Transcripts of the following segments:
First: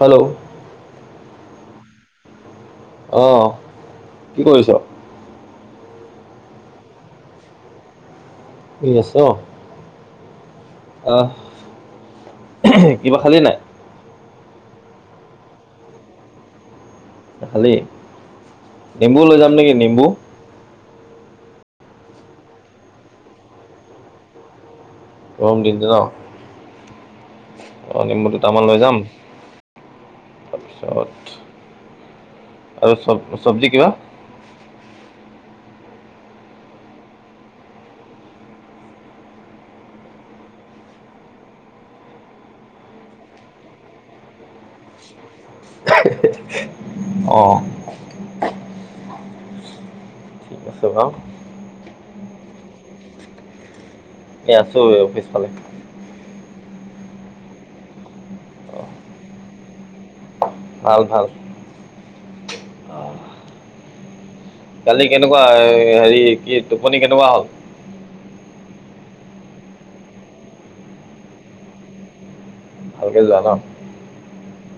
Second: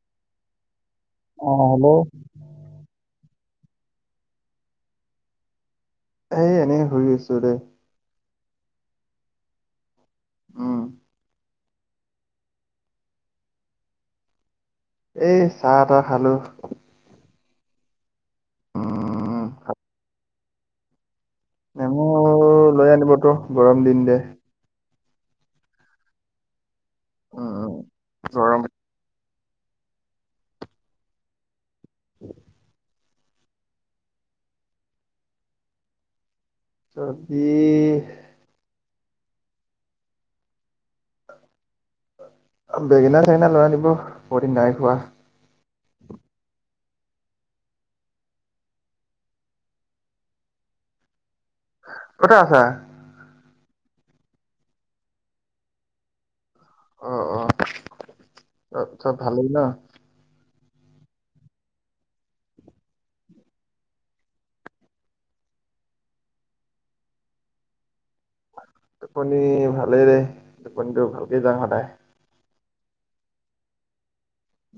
Hello! অঁ hello! অহ কি কৰিছ। এ এনে শুই আছো দেই। শুই আছ। উমঁ! অঁ কিবা খালি নাই? এই চাহ তাহ খালো। খালি নিম্বু লৈ উম যাম নেকি নেম্বু। নেমু লৈ আনিব ত গৰম দিন দে। গৰম দিনটো ন উম উম, অ নিম্বু গৰম দুটামান লৈ যাম। তাৰপিছত- [inaudible] আৰু চ-চব্জি কিবা! চব্জি- বেঙেনা -চেঙেনা লৈ আনিব বহু দিন নাই খোৱা [unintelligible] অৱ। কেচু গাওঁ। ক'ত হে আছা? এই আছোঁ পিছফালে। অ অ, চ'ব ভালেই ন! ভাল ভাল। [unintelligible] কালি কেনেকুৱা এ হেৰি কি টোপনি কেনেকুৱা হ'ল? টোপনি ভালেই দেই, টোপনিটো ভালকে যাওঁ সদায়। ভালকে জোৱা ন!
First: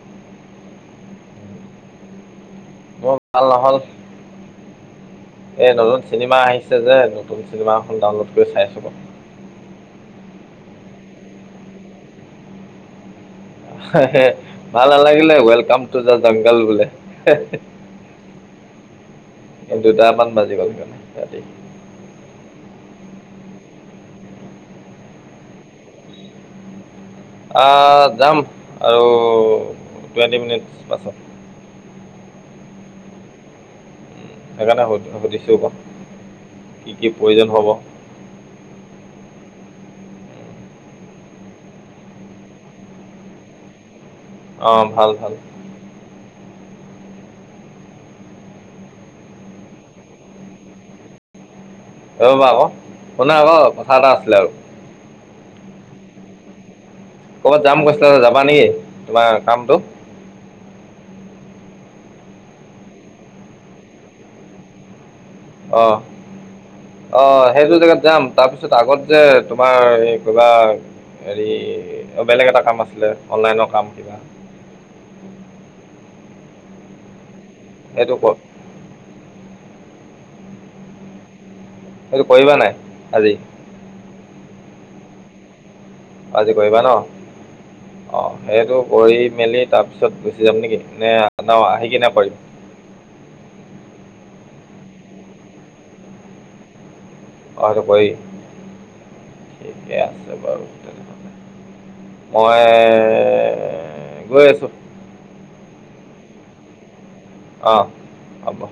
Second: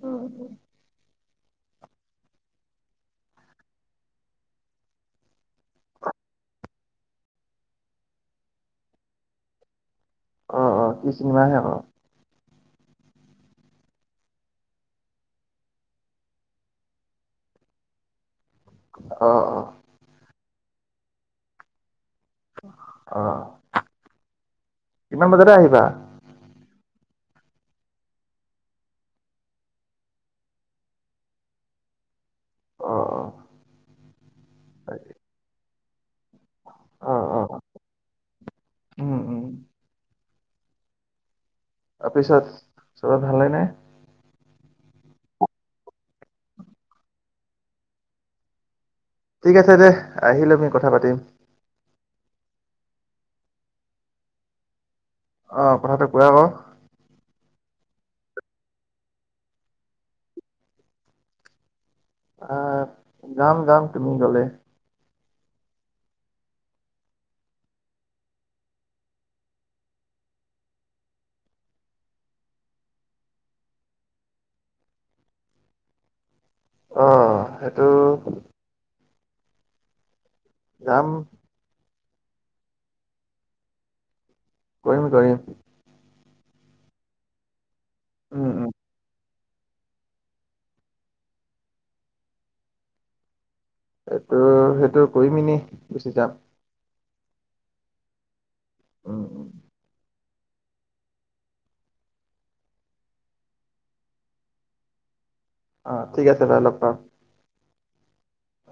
উম। অ নহ'ল। এ নতুন চিনেমা আহিছে যে নতুন চিনেমা এখন ডাউনলোড কৰি চাই ক। অ অ কি চিনেমাহে ক? ভাল নালাগিলে, ওৱেলকাম টু দা জংঘল বোলে। অৱ অৱ। এ দুটামান বাজি গ'ল মানে ৰাতি। অ কিমান বজাতে আহিবা। আহ, যাম আৰু টুৱেণ্টি মিনিটছ পাছত। অ অ। সেইকাৰণে সুধিছো ক, কি অ কি অ অ প্ৰয়োজন হ'ব! উম উম। তাৰপিছত চবে ভালে নে? অৱ ভাল ভাল। ঠিক আছে দে, আহিলে আমি কথা পাতিম। দৌৰ মাৰা আকৌ, শুনা আকৌ কথা এটা আছিলে আৰু। অৱ কথাটো কোৱা আক। ক'ৰবাত যাম কৈছিলা যাবা নেকি? তোমাৰ কামটো। আহ, যাম যাম তুমি গ'লে। অহ। অ সেইটো জেগাত যাম তাৰপিছত আগত যে তোমাৰ এই কিবা হেৰি বেলেগ এটা কাম আছিলে, অনলাইনৰ কাম কিবা। অৱ, সেইটোত [unintelligible] যাম। সেইটো কৰিবা নাই আজি? কৰিম কৰিম। আজি কৰিবা ন, অ উম উম। সেইটো কৰি মেলি তাৰপিছত গুচি যাম নেকি! নে আহি কিনে কৰিম। এইটো সেইটো কৰিম এনে গুচি যাম। অ সেইটো কৰি, উম উম। ঠিকে আছে। [unintelligible] মই গৈ আছোঁ। অৱ ঠিক আছে লৈ লগ পাম। অৱ, হ'ব।